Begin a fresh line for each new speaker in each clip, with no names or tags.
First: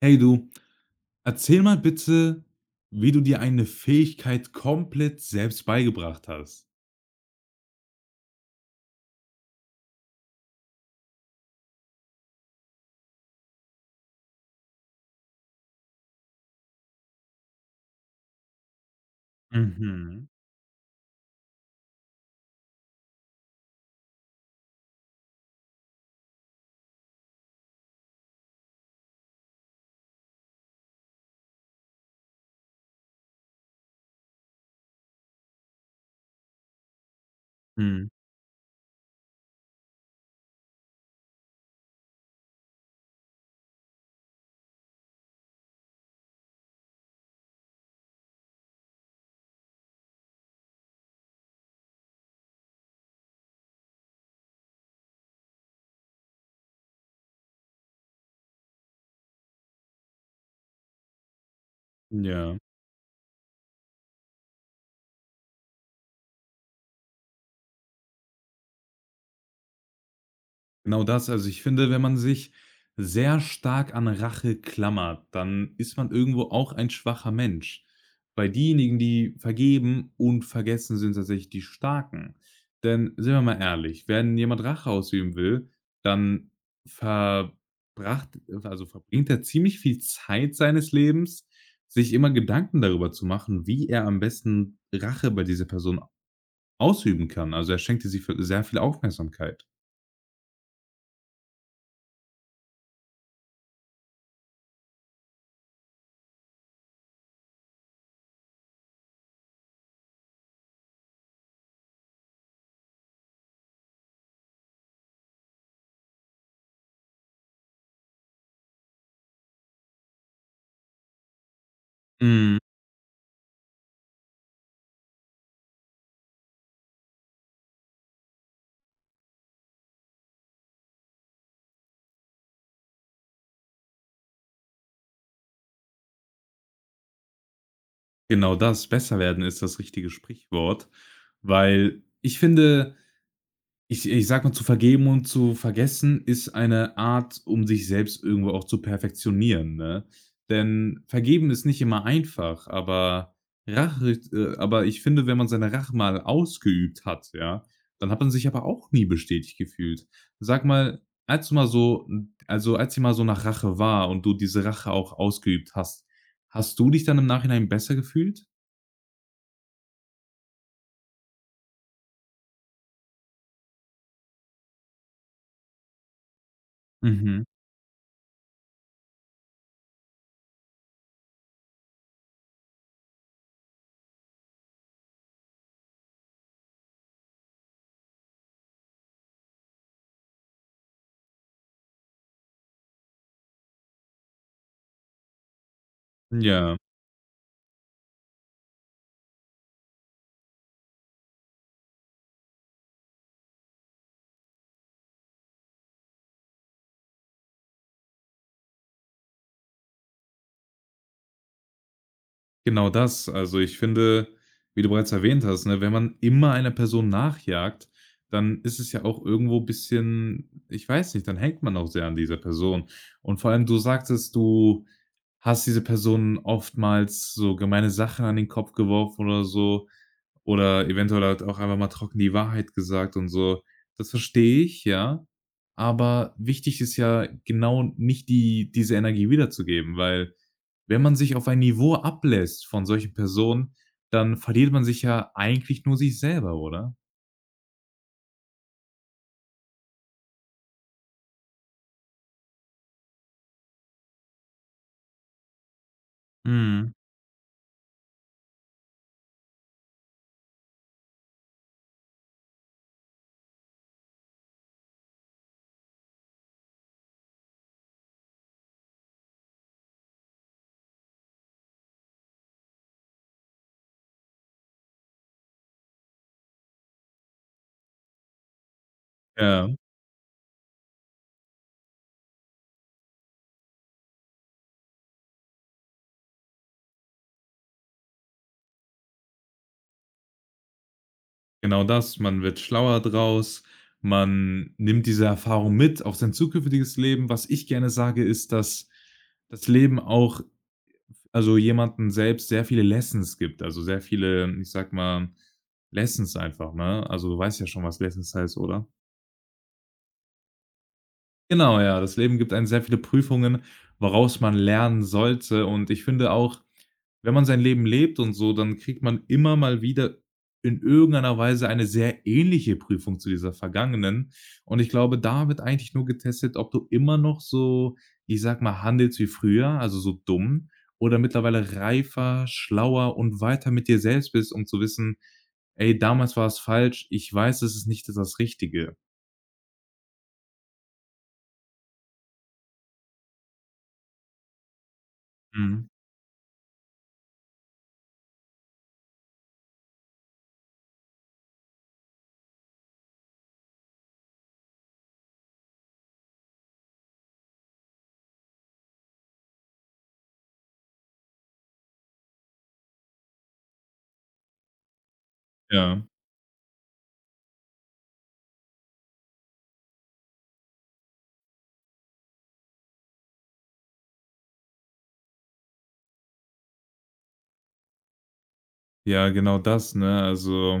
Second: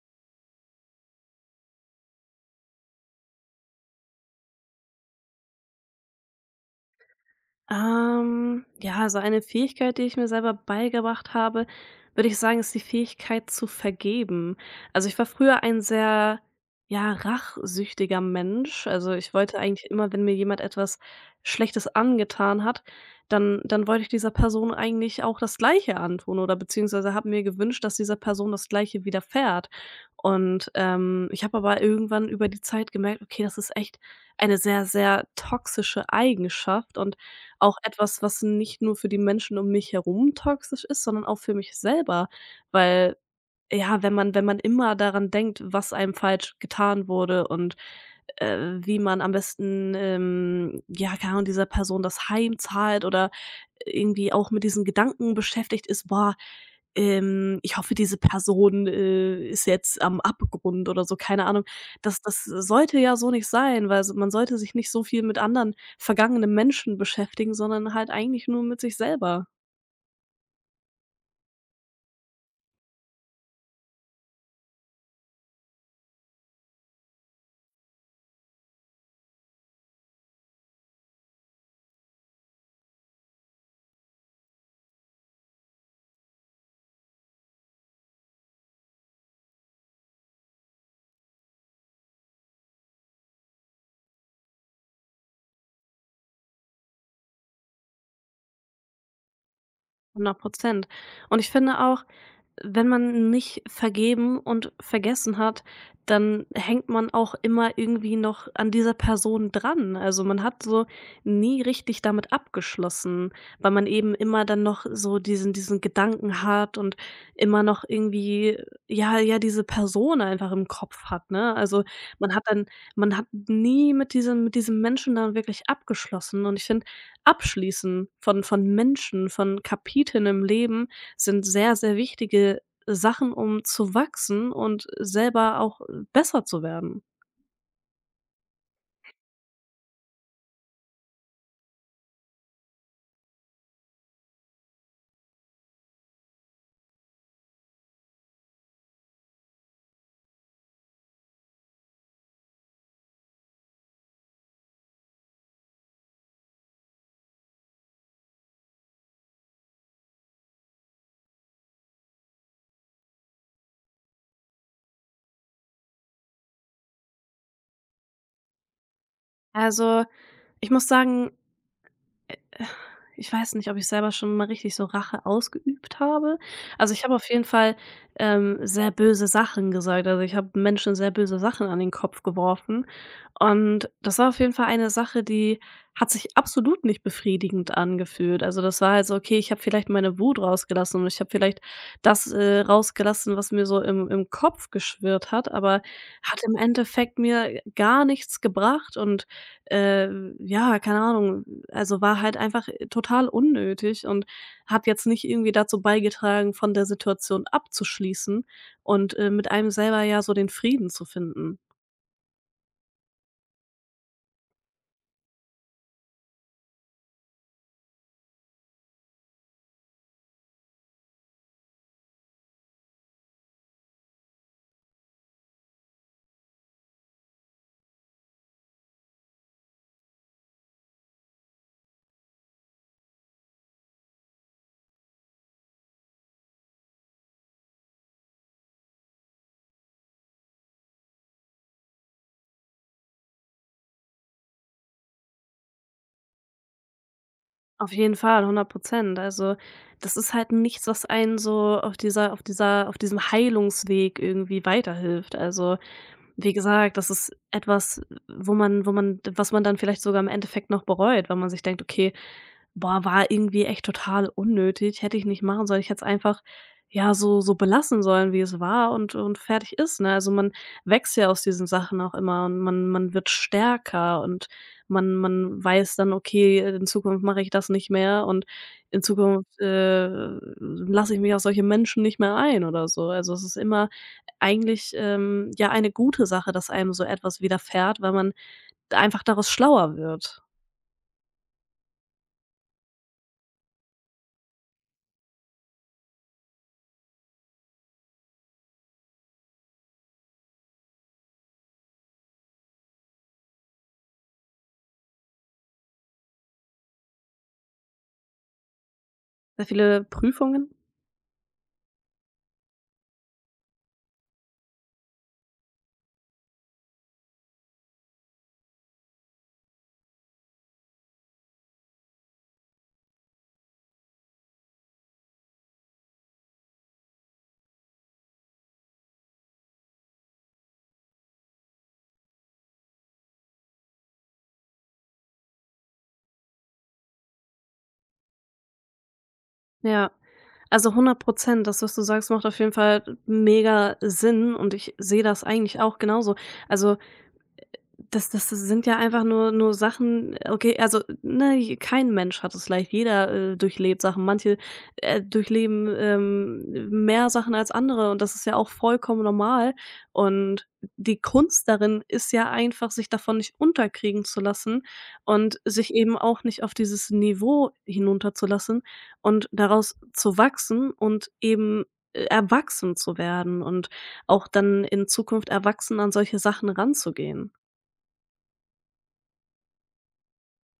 Hey du, erzähl mal bitte, wie du dir eine Fähigkeit komplett selbst beigebracht hast.
Ja, so eine Fähigkeit, die ich mir selber beigebracht habe, würde ich sagen, ist die Fähigkeit zu vergeben. Also ich war früher ein sehr, ja, rachsüchtiger Mensch. Also ich wollte eigentlich immer, wenn
Mhm,
mir jemand etwas Schlechtes angetan hat, dann wollte ich dieser Person eigentlich auch das Gleiche antun oder beziehungsweise habe mir gewünscht, dass dieser Person das Gleiche widerfährt. Und ich habe aber irgendwann über die Zeit gemerkt, okay, das ist echt eine sehr, sehr toxische Eigenschaft und auch
mhm.
etwas, was nicht nur für die Menschen um mich herum toxisch ist, sondern auch für mich selber, weil ja, wenn man immer daran denkt, was einem falsch getan wurde und, wie man am besten, ja, keine Ahnung, dieser Person das heimzahlt oder irgendwie auch mit diesen Gedanken beschäftigt ist: „Boah, ich hoffe, diese Person, ist jetzt am Abgrund" oder so, keine Ahnung. Das
Ja.
sollte ja so nicht sein, weil s man sollte sich nicht so viel mit anderen vergangenen Menschen beschäftigen, sondern halt eigentlich nur mit sich selber.
Genau das. Also, ich finde, wenn man sich sehr stark an Rache klammert, dann ist man irgendwo auch ein schwacher Mensch. Weil diejenigen, die vergeben und vergessen, sind tatsächlich die Starken. Denn sind wir mal ehrlich, wenn jemand Rache ausüben will, dann verbringt er ziemlich viel Zeit seines Lebens, sich immer Gedanken darüber zu machen, wie er am besten Rache bei dieser Person ausüben kann. Also, er schenkt ihr sie viel sehr viel Aufmerksamkeit.
100%. Und ich finde auch, wenn man nicht vergeben und vergessen hat, dann hängt man auch immer irgendwie noch an dieser Person dran. Also, man hat so nie richtig damit abgeschlossen, weil man eben immer dann noch so diesen Gedanken hat und immer noch irgendwie, ja, ja, diese Person einfach im Kopf hat, ne? Also, man hat
Mhm.
dann man hat nie mit diesem Menschen dann wirklich abgeschlossen und ich finde, Abschließen von Menschen, von Kapiteln im Leben sind sehr, sehr wichtige Sachen, um zu wachsen und selber auch besser zu werden.
Genau das, besser werden ist das richtige Sprichwort, weil ich sag mal, zu vergeben und zu vergessen ist eine Art, um sich selbst irgendwo auch zu perfektionieren, ne? Denn vergeben ist nicht immer einfach, aber Rache aber ich finde, wenn man seine Rache mal ausgeübt hat, ja, dann hat man sich aber auch nie bestätigt gefühlt. Sag mal, also, als dir mal so nach Rache war und du diese Rache auch ausgeübt hast, hast du dich dann im Nachhinein besser gefühlt?
Also, ich muss sagen, ich weiß nicht, ob ich selber schon mal richtig so Rache ausgeübt habe. Also, ich habe auf
Mhm.
jeden Fall, sehr böse Sachen gesagt. Also, ich habe Menschen sehr böse Sachen an den Kopf geworfen und das war auf jeden Fall eine Sache, die hat sich absolut nicht befriedigend angefühlt. Also, das war halt so: Okay, ich habe vielleicht meine Wut rausgelassen und ich habe vielleicht das, rausgelassen, was mir so im Kopf geschwirrt hat, aber hat im
Ja,
Endeffekt mir gar nichts gebracht und ja, keine Ahnung. Also, war halt einfach total unnötig und hat jetzt nicht irgendwie dazu beigetragen, von der Situation abzuschließen und, mit einem selber ja so den Frieden zu finden.
genau das. Also, ich finde, wie du bereits erwähnt hast, ne, wenn man immer einer Person nachjagt, dann ist es ja auch irgendwo ein bisschen, ich weiß nicht, dann hängt man auch sehr an dieser Person. Und vor allem, du sagtest, du hast diese Person oftmals so gemeine Sachen an den Kopf geworfen oder so oder eventuell halt auch einfach mal trocken die Wahrheit gesagt und so. Das verstehe ich, ja, aber wichtig ist ja genau nicht diese Energie wiederzugeben, weil, wenn man sich auf ein Niveau ablässt von solchen Personen, dann verliert man sich ja eigentlich nur sich selber, oder?
Auf jeden Fall, 100%. Also, das ist halt nichts, was einen so auf diesem Heilungsweg irgendwie weiterhilft. Also, wie
Mhm.
gesagt, das ist etwas, wo man was man dann vielleicht sogar im Endeffekt noch bereut, weil man sich denkt: „Okay, boah, war irgendwie echt total unnötig, hätte ich nicht machen sollen. Ich hätte es einfach, ja, so belassen sollen, wie es war und fertig ist", ne? Also, man wächst ja aus diesen Sachen auch immer und man wird stärker und man weiß dann: „Okay, in Zukunft mache ich das nicht mehr und in Zukunft,
Ja,
lasse ich mich auf solche Menschen nicht mehr ein" oder so. Also, es ist immer eigentlich, ja, eine gute Sache, dass einem so etwas widerfährt, weil man einfach daraus schlauer wird.
genau das. Man wird schlauer draus. Man nimmt diese Erfahrung mit auf sein zukünftiges Leben. Was ich gerne sage, ist, dass das Leben auch, also jemanden selbst sehr viele Lessons gibt. Also sehr viele, ich sag mal, Lessons einfach, ne? Also du weißt ja schon, was Lessons heißt, oder?
Sehr viele Prüfungen,
Genau, ja. Das Leben gibt einem sehr viele Prüfungen, woraus man lernen sollte. Und ich finde auch, wenn man sein Leben lebt und so, dann kriegt man immer mal wieder in irgendeiner Weise eine sehr ähnliche Prüfung zu dieser vergangenen. Und ich glaube, da wird eigentlich nur getestet, ob du immer noch so, ich sag mal, handelst wie früher, also so dumm, oder mittlerweile reifer, schlauer und weiter mit dir selbst bist, um zu wissen: „Ey, damals war es falsch. Ich weiß, es ist nicht das Richtige.“
ja. Also, 100%. Das, was du sagst, macht auf jeden Fall mega Sinn und ich sehe das eigentlich
Mhm.
auch genauso. Also, das sind ja einfach nur Sachen. Okay, also, ne, kein Mensch hat es leicht. Jeder, durchlebt Sachen. Manche, durchleben, mehr Sachen als andere und das ist ja auch vollkommen normal. Und die Kunst darin ist ja einfach, sich davon nicht unterkriegen zu lassen und sich
Ja.
eben auch nicht auf dieses Niveau hinunterzulassen und daraus zu wachsen und eben, erwachsen zu werden und auch dann in Zukunft erwachsen an solche Sachen ranzugehen.
Ja, genau das, ne? Also,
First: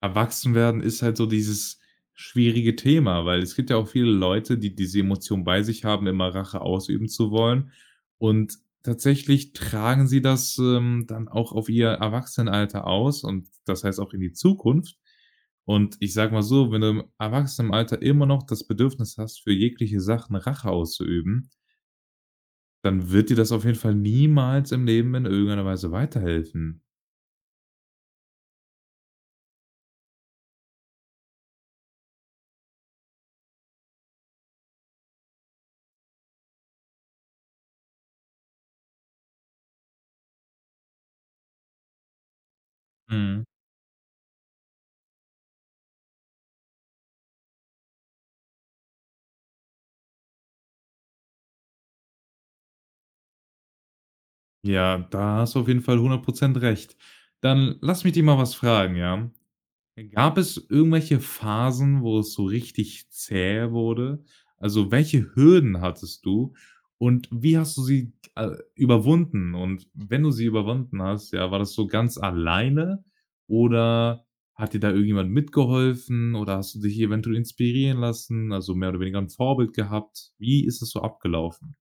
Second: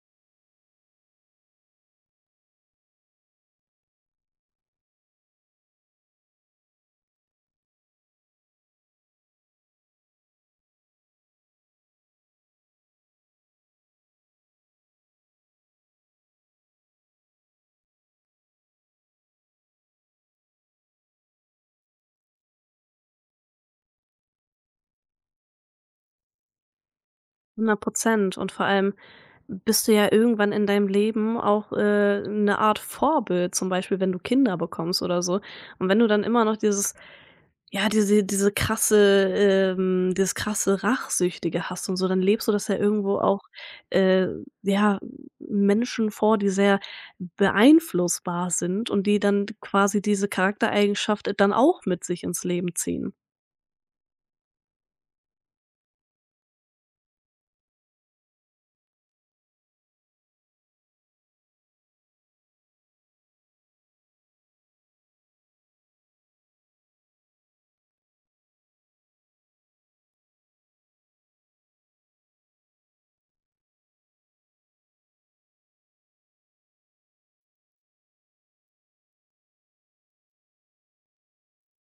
erwachsen werden ist halt so dieses schwierige Thema, weil es gibt ja auch viele Leute, die diese Emotion bei sich haben, immer Rache ausüben zu wollen. Und tatsächlich tragen sie das, dann auch auf ihr Erwachsenenalter aus und das heißt auch in die Zukunft. Und ich sage mal so, wenn du im Erwachsenenalter immer noch das Bedürfnis hast, für jegliche Sachen Rache auszuüben, dann wird dir das auf jeden Fall niemals im Leben in irgendeiner Weise weiterhelfen.
100%. Und vor allem bist du ja irgendwann in deinem Leben auch, 'ne Art Vorbild, zum Beispiel, wenn du Kinder bekommst oder so. Und wenn du dann immer noch dieses, ja, dieses krasse Rachsüchtige hast und so, dann lebst du das ja irgendwo auch,
Mhm.
äh, ja, Menschen vor, die sehr beeinflussbar sind und die dann quasi diese Charaktereigenschaft dann auch mit sich ins Leben ziehen.
Ja, da hast du auf jeden Fall hundert Prozent recht. Dann lass mich dich mal was fragen, ja? Gab es irgendwelche Phasen, wo es so richtig zäh wurde? Also, welche Hürden hattest du und wie hast du sie, überwunden? Und wenn du sie überwunden hast, ja, war das so ganz alleine oder hat dir da irgendjemand mitgeholfen oder hast du dich eventuell inspirieren lassen, also mehr oder weniger ein Vorbild gehabt? Wie ist das so abgelaufen?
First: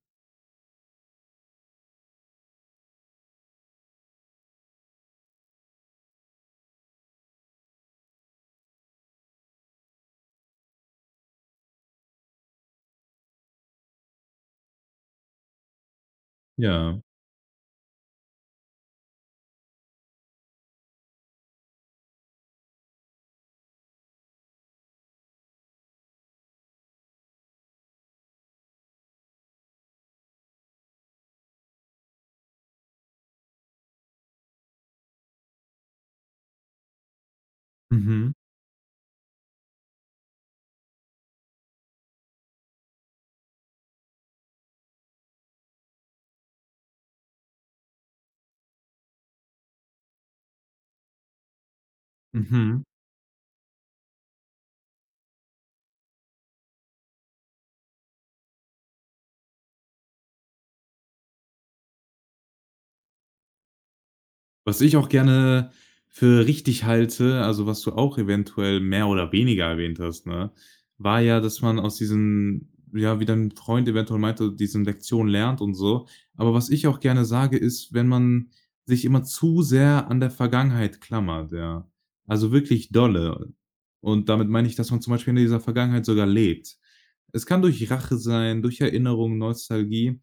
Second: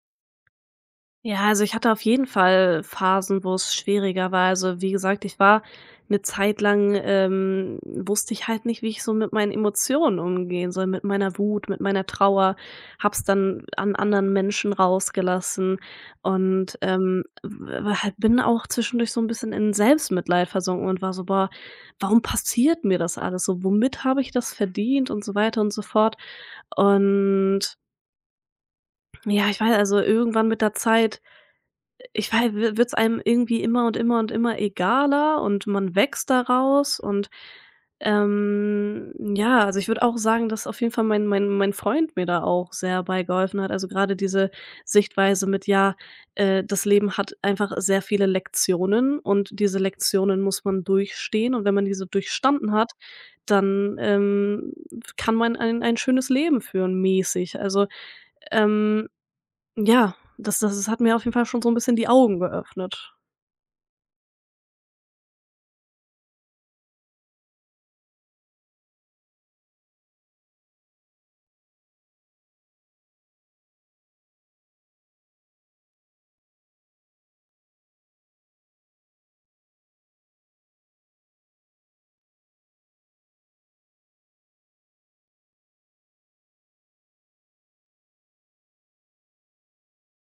Ja, also ich hatte auf jeden Fall Phasen, wo es schwieriger war. Also wie gesagt, ich war eine Zeit lang wusste ich halt nicht, wie ich so mit meinen Emotionen umgehen soll, mit meiner Wut, mit meiner Trauer, hab's dann an anderen Menschen rausgelassen und,
Ja.
w halt bin auch zwischendurch so ein bisschen in Selbstmitleid versunken und war so: „Boah, warum passiert mir das alles so? Womit habe ich das verdient?" und so weiter und so fort. Und ja, ich weiß, also irgendwann mit der Zeit, ich weiß, wird es einem irgendwie immer und immer und immer egaler und man wächst daraus und,
Mhm.
ja, also, ich würde auch sagen, dass auf jeden Fall mein Freund mir da auch sehr beigeholfen hat. Also, gerade diese Sichtweise mit, ja, das Leben hat einfach sehr viele Lektionen und diese Lektionen muss man durchstehen und wenn man diese durchstanden
Mhm.
hat, dann, kann man ein schönes Leben führen mäßig. Also, ähm ja, das hat mir auf jeden Fall schon so ein bisschen die Augen geöffnet.
Was ich auch gerne für richtig halte, also, was du auch eventuell mehr oder weniger erwähnt hast, ne, war ja, dass man aus diesen, ja, wie dein Freund eventuell meinte, diesen Lektionen lernt und so. Aber was ich auch gerne sage, ist, wenn man sich immer zu sehr an der Vergangenheit klammert, ja. Also, wirklich dolle. Und damit meine ich, dass man zum Beispiel in dieser Vergangenheit sogar lebt. Es kann durch Rache sein, durch Erinnerung, Nostalgie.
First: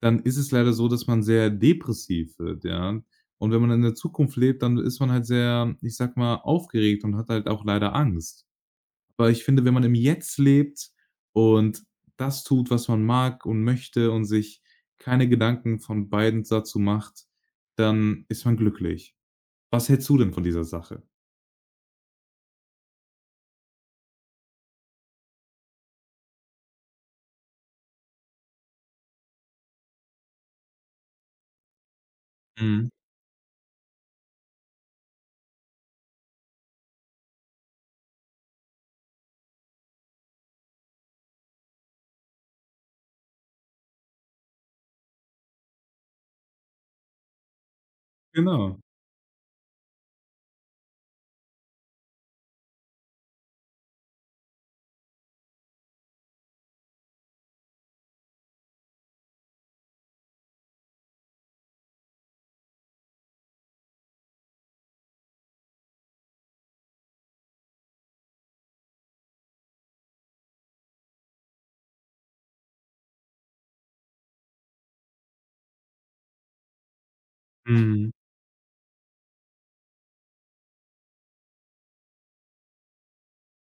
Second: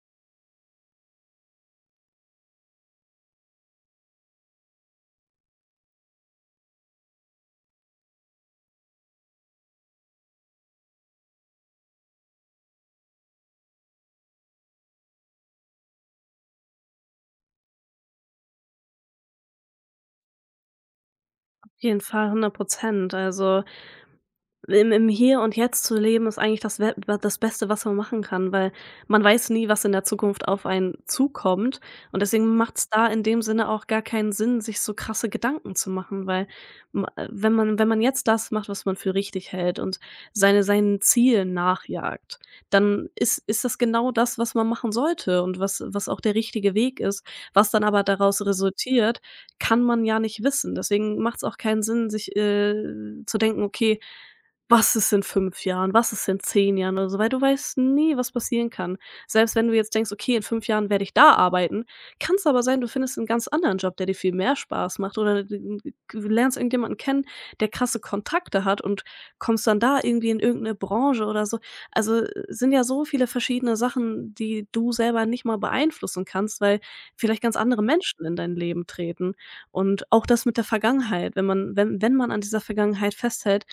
Dann ist es leider so, dass man sehr depressiv wird, ja. Und wenn man in der Zukunft lebt, dann ist man halt sehr, ich sag mal, aufgeregt und hat halt auch leider Angst. Aber ich finde, wenn man im Jetzt lebt und das tut, was man mag und möchte und sich keine Gedanken von beiden dazu macht, dann ist man glücklich. Was hältst du denn von dieser Sache?
Auf jeden Fall hundert Prozent. Also, im Hier und Jetzt zu leben ist eigentlich das Beste, was man machen kann, weil man weiß nie, was in der Zukunft auf einen zukommt und deswegen macht
Mhm.
es da in dem Sinne auch gar keinen Sinn, sich so krasse Gedanken zu machen, weil ma wenn man wenn man jetzt das macht, was man für richtig hält und seinen Zielen nachjagt, dann ist das genau das, was man machen sollte und was auch der richtige Weg ist. Was dann aber daraus
Genau.
resultiert, kann man ja nicht wissen. Deswegen macht es auch keinen Sinn, sich, zu denken: „Okay, was ist in 5 Jahren? Was ist in 10 Jahren oder so? Weil du weißt nie, was passieren kann. Selbst wenn du jetzt denkst: „Okay, in 5 Jahren werde ich da arbeiten", kann es aber sein, du findest einen ganz anderen Job, der dir viel mehr Spaß macht oder d du lernst irgendjemanden kennen, der krasse Kontakte hat und kommst dann da irgendwie in irgendeine Branche oder so. Also, sind ja so viele verschiedene Sachen, die du selber nicht mal beeinflussen kannst, weil vielleicht ganz andere
Mhm.
Menschen in dein Leben treten. Und auch das mit der Vergangenheit, wenn man an dieser Vergangenheit festhält,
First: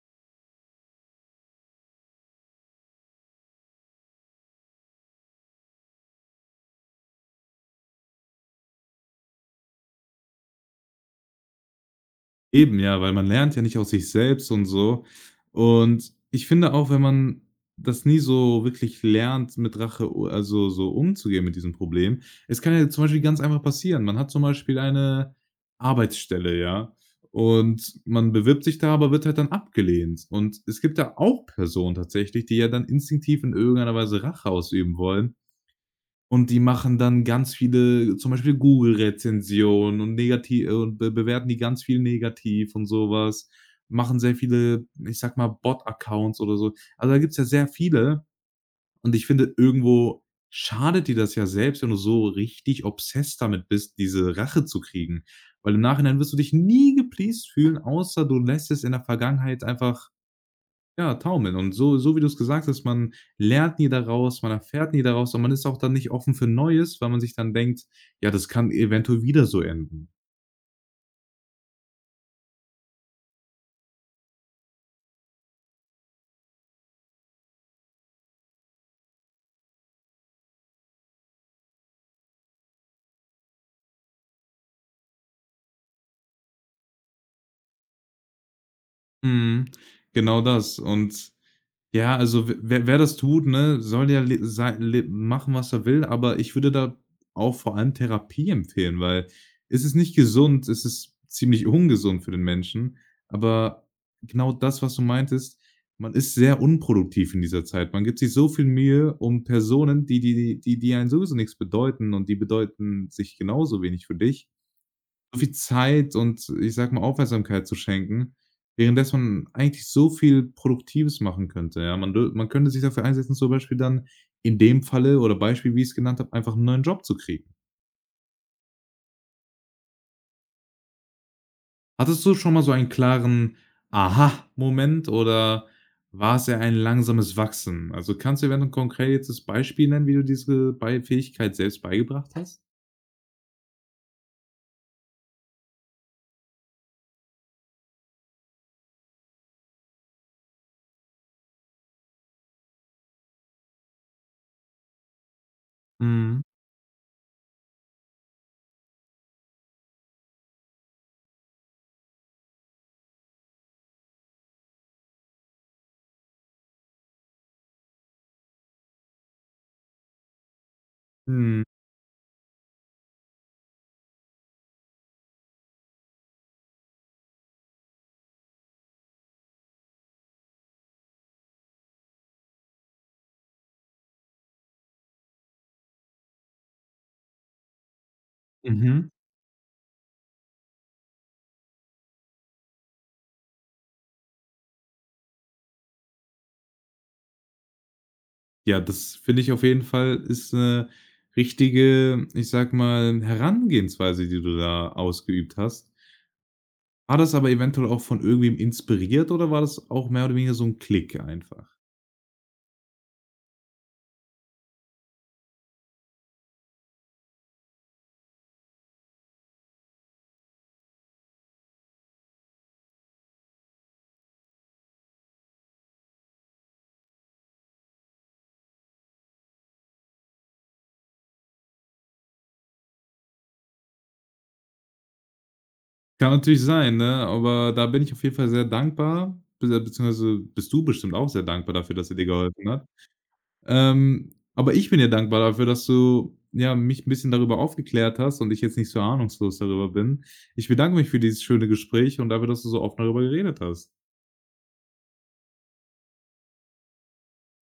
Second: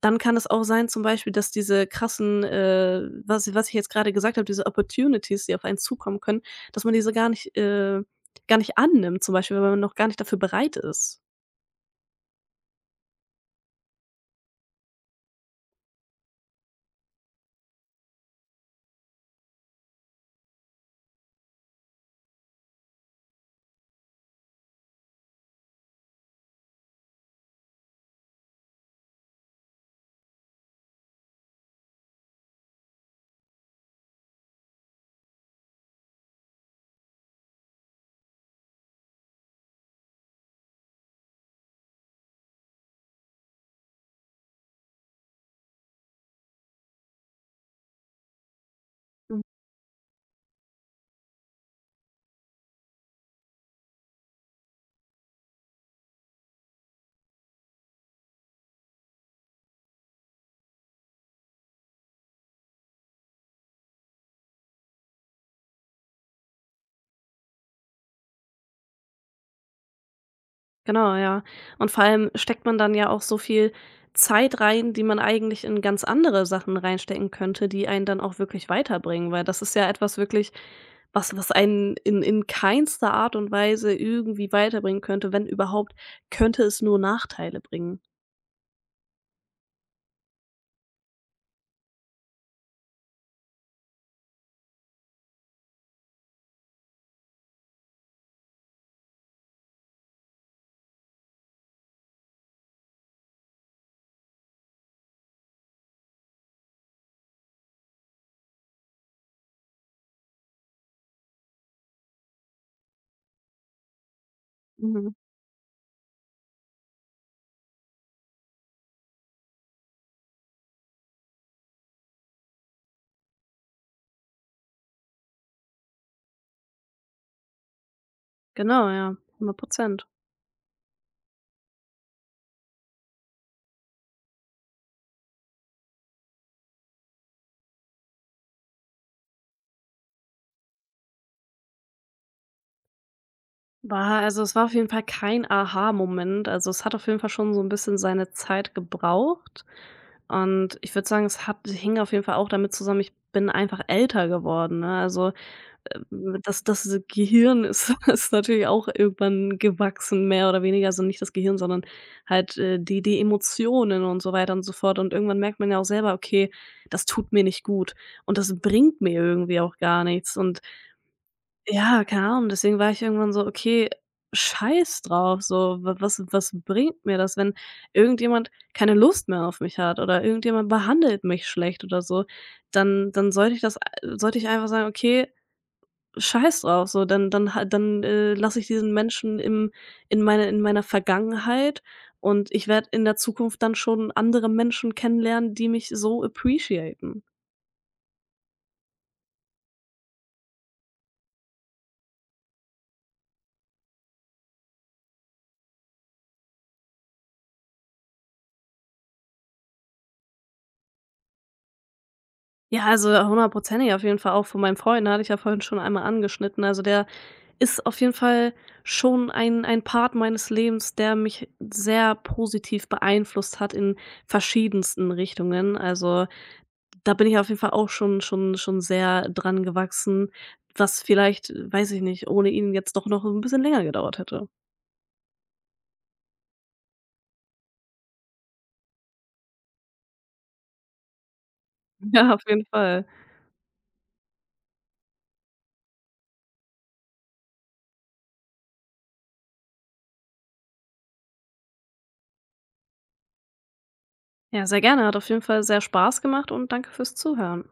dann kann es auch sein zum Beispiel, dass diese krassen, was ich jetzt gerade gesagt habe, diese Opportunities, die auf einen zukommen können, dass man diese gar nicht annimmt, zum Beispiel, weil man noch gar nicht dafür bereit ist.
Eben, ja, weil man lernt ja nicht aus sich selbst und so. Und ich finde auch, wenn man das nie so wirklich lernt, mit Rache u also, so umzugehen mit diesem Problem. Es kann ja zum Beispiel ganz einfach passieren. Man hat zum Beispiel eine Arbeitsstelle, ja, und man bewirbt sich da, aber wird halt dann abgelehnt. Und es gibt da auch Personen tatsächlich, die ja dann instinktiv in irgendeiner Weise Rache ausüben wollen und die machen dann ganz viele zum Beispiel Google-Rezensionen und negativ und be bewerten die ganz viel negativ und sowas, machen sehr viele, ich sag mal, Bot-Accounts oder so. Also, da gibt's ja sehr viele und ich
Mhm.
finde, irgendwo schadet dir das ja selbst, wenn du so richtig obsessed damit bist, diese Rache zu kriegen, weil im Nachhinein wirst du dich nie gepleased fühlen, außer du lässt es in der Vergangenheit einfach, ja, taumeln. Und so wie du es gesagt hast, man lernt nie daraus, man erfährt nie daraus und man ist auch dann nicht offen für Neues, weil man sich dann denkt: „Ja, das kann eventuell wieder so enden.“
Genau, ja. Und vor allem steckt man dann ja auch so viel Zeit rein, die man eigentlich in ganz andere Sachen reinstecken könnte, die einen dann auch wirklich weiterbringen, weil das ist ja etwas wirklich, was einen in keinster Art und Weise irgendwie weiterbringen könnte. Wenn überhaupt, könnte es nur Nachteile bringen.
Mhm, genau das. Und ja, also w wer wer das tut, ne, soll ja le sei le machen, was er will, aber ich würde da auch vor allem Therapie empfehlen, weil es ist nicht gesund, es ist ziemlich ungesund für den Menschen, aber genau das, was du meintest, man ist sehr unproduktiv in dieser Zeit. Man gibt sich so viel Mühe um Personen, die einen sowieso nichts bedeuten und die bedeuten sich genauso wenig für dich.
Mhm.
So viel Zeit und, ich sag mal, Aufmerksamkeit zu schenken, währenddessen man eigentlich so viel Produktives machen könnte, ja? Man könnte sich dafür einsetzen, zum Beispiel dann in dem Falle oder Beispiel, wie ich es genannt habe, einfach einen neuen Job zu kriegen.
Genau, ja, 100%.
Hattest du schon mal so einen klaren Aha-Moment oder war es eher ein langsames Wachsen? Also, kannst du eventuell 'n konkretes Beispiel nennen, wie du diese bei Fähigkeit selbst beigebracht hast?
Es war auf jeden Fall kein Aha-Moment. Also, es hat auf jeden Fall schon so ein bisschen seine Zeit gebraucht und ich würde sagen, es hat hing auf jeden Fall auch damit zusammen, ich bin einfach älter geworden, ne? Also,
Mhm.
das Gehirn ist ist natürlich auch irgendwann gewachsen, mehr oder weniger. Also, nicht das Gehirn, sondern halt, die Emotionen und so weiter und so fort und irgendwann merkt man ja auch selber: „Okay, das tut mir nicht gut und das bringt mir irgendwie auch gar nichts." Und
Mhm.
ja, keine Ahnung, deswegen war ich irgendwann so: „Okay, scheiß drauf, so, wa was was bringt mir das, wenn irgendjemand keine Lust mehr auf mich hat oder irgendjemand behandelt mich schlecht oder so, dann sollte ich einfach sagen: „Okay, scheiß drauf, so, dann lasse ich diesen
Mhm.
Menschen im in meine in meiner Vergangenheit und ich werde in der Zukunft dann schon andere Menschen kennenlernen, die mich so appreciaten."
Ja, das finde ich auf jeden Fall ist 'ne richtige, ich sag mal, Herangehensweise, die du da ausgeübt hast. War das aber eventuell auch von irgendwem inspiriert oder war das auch mehr oder weniger so ein Klick einfach?
Ja, also hundertprozentig auf jeden Fall auch von meinem Freund, ne, hatte ich ja vorhin schon einmal angeschnitten. Also, der ist auf jeden Fall schon ein Part meines Lebens, der mich sehr positiv beeinflusst hat in verschiedensten Richtungen. Also, da bin ich auf jeden Fall auch schon sehr dran gewachsen, was vielleicht, weiß ich nicht, ohne ihn jetzt doch noch ein bisschen länger gedauert hätte.
Kann natürlich sein, ne, aber da bin ich auf jeden Fall sehr dankbar, be beziehungsweise bist du bestimmt auch sehr dankbar dafür, dass er dir
Ja, auf jeden
geholfen hat.
Fall.
Aber ich bin dir dankbar dafür, dass du, ja, mich ein bisschen darüber aufgeklärt hast und ich jetzt nicht so ahnungslos darüber bin. Ich bedanke mich für dieses schöne Gespräch und dafür, dass du so offen darüber geredet hast.
Ja, sehr gerne. Hat auf jeden Fall sehr Spaß gemacht und danke fürs Zuhören.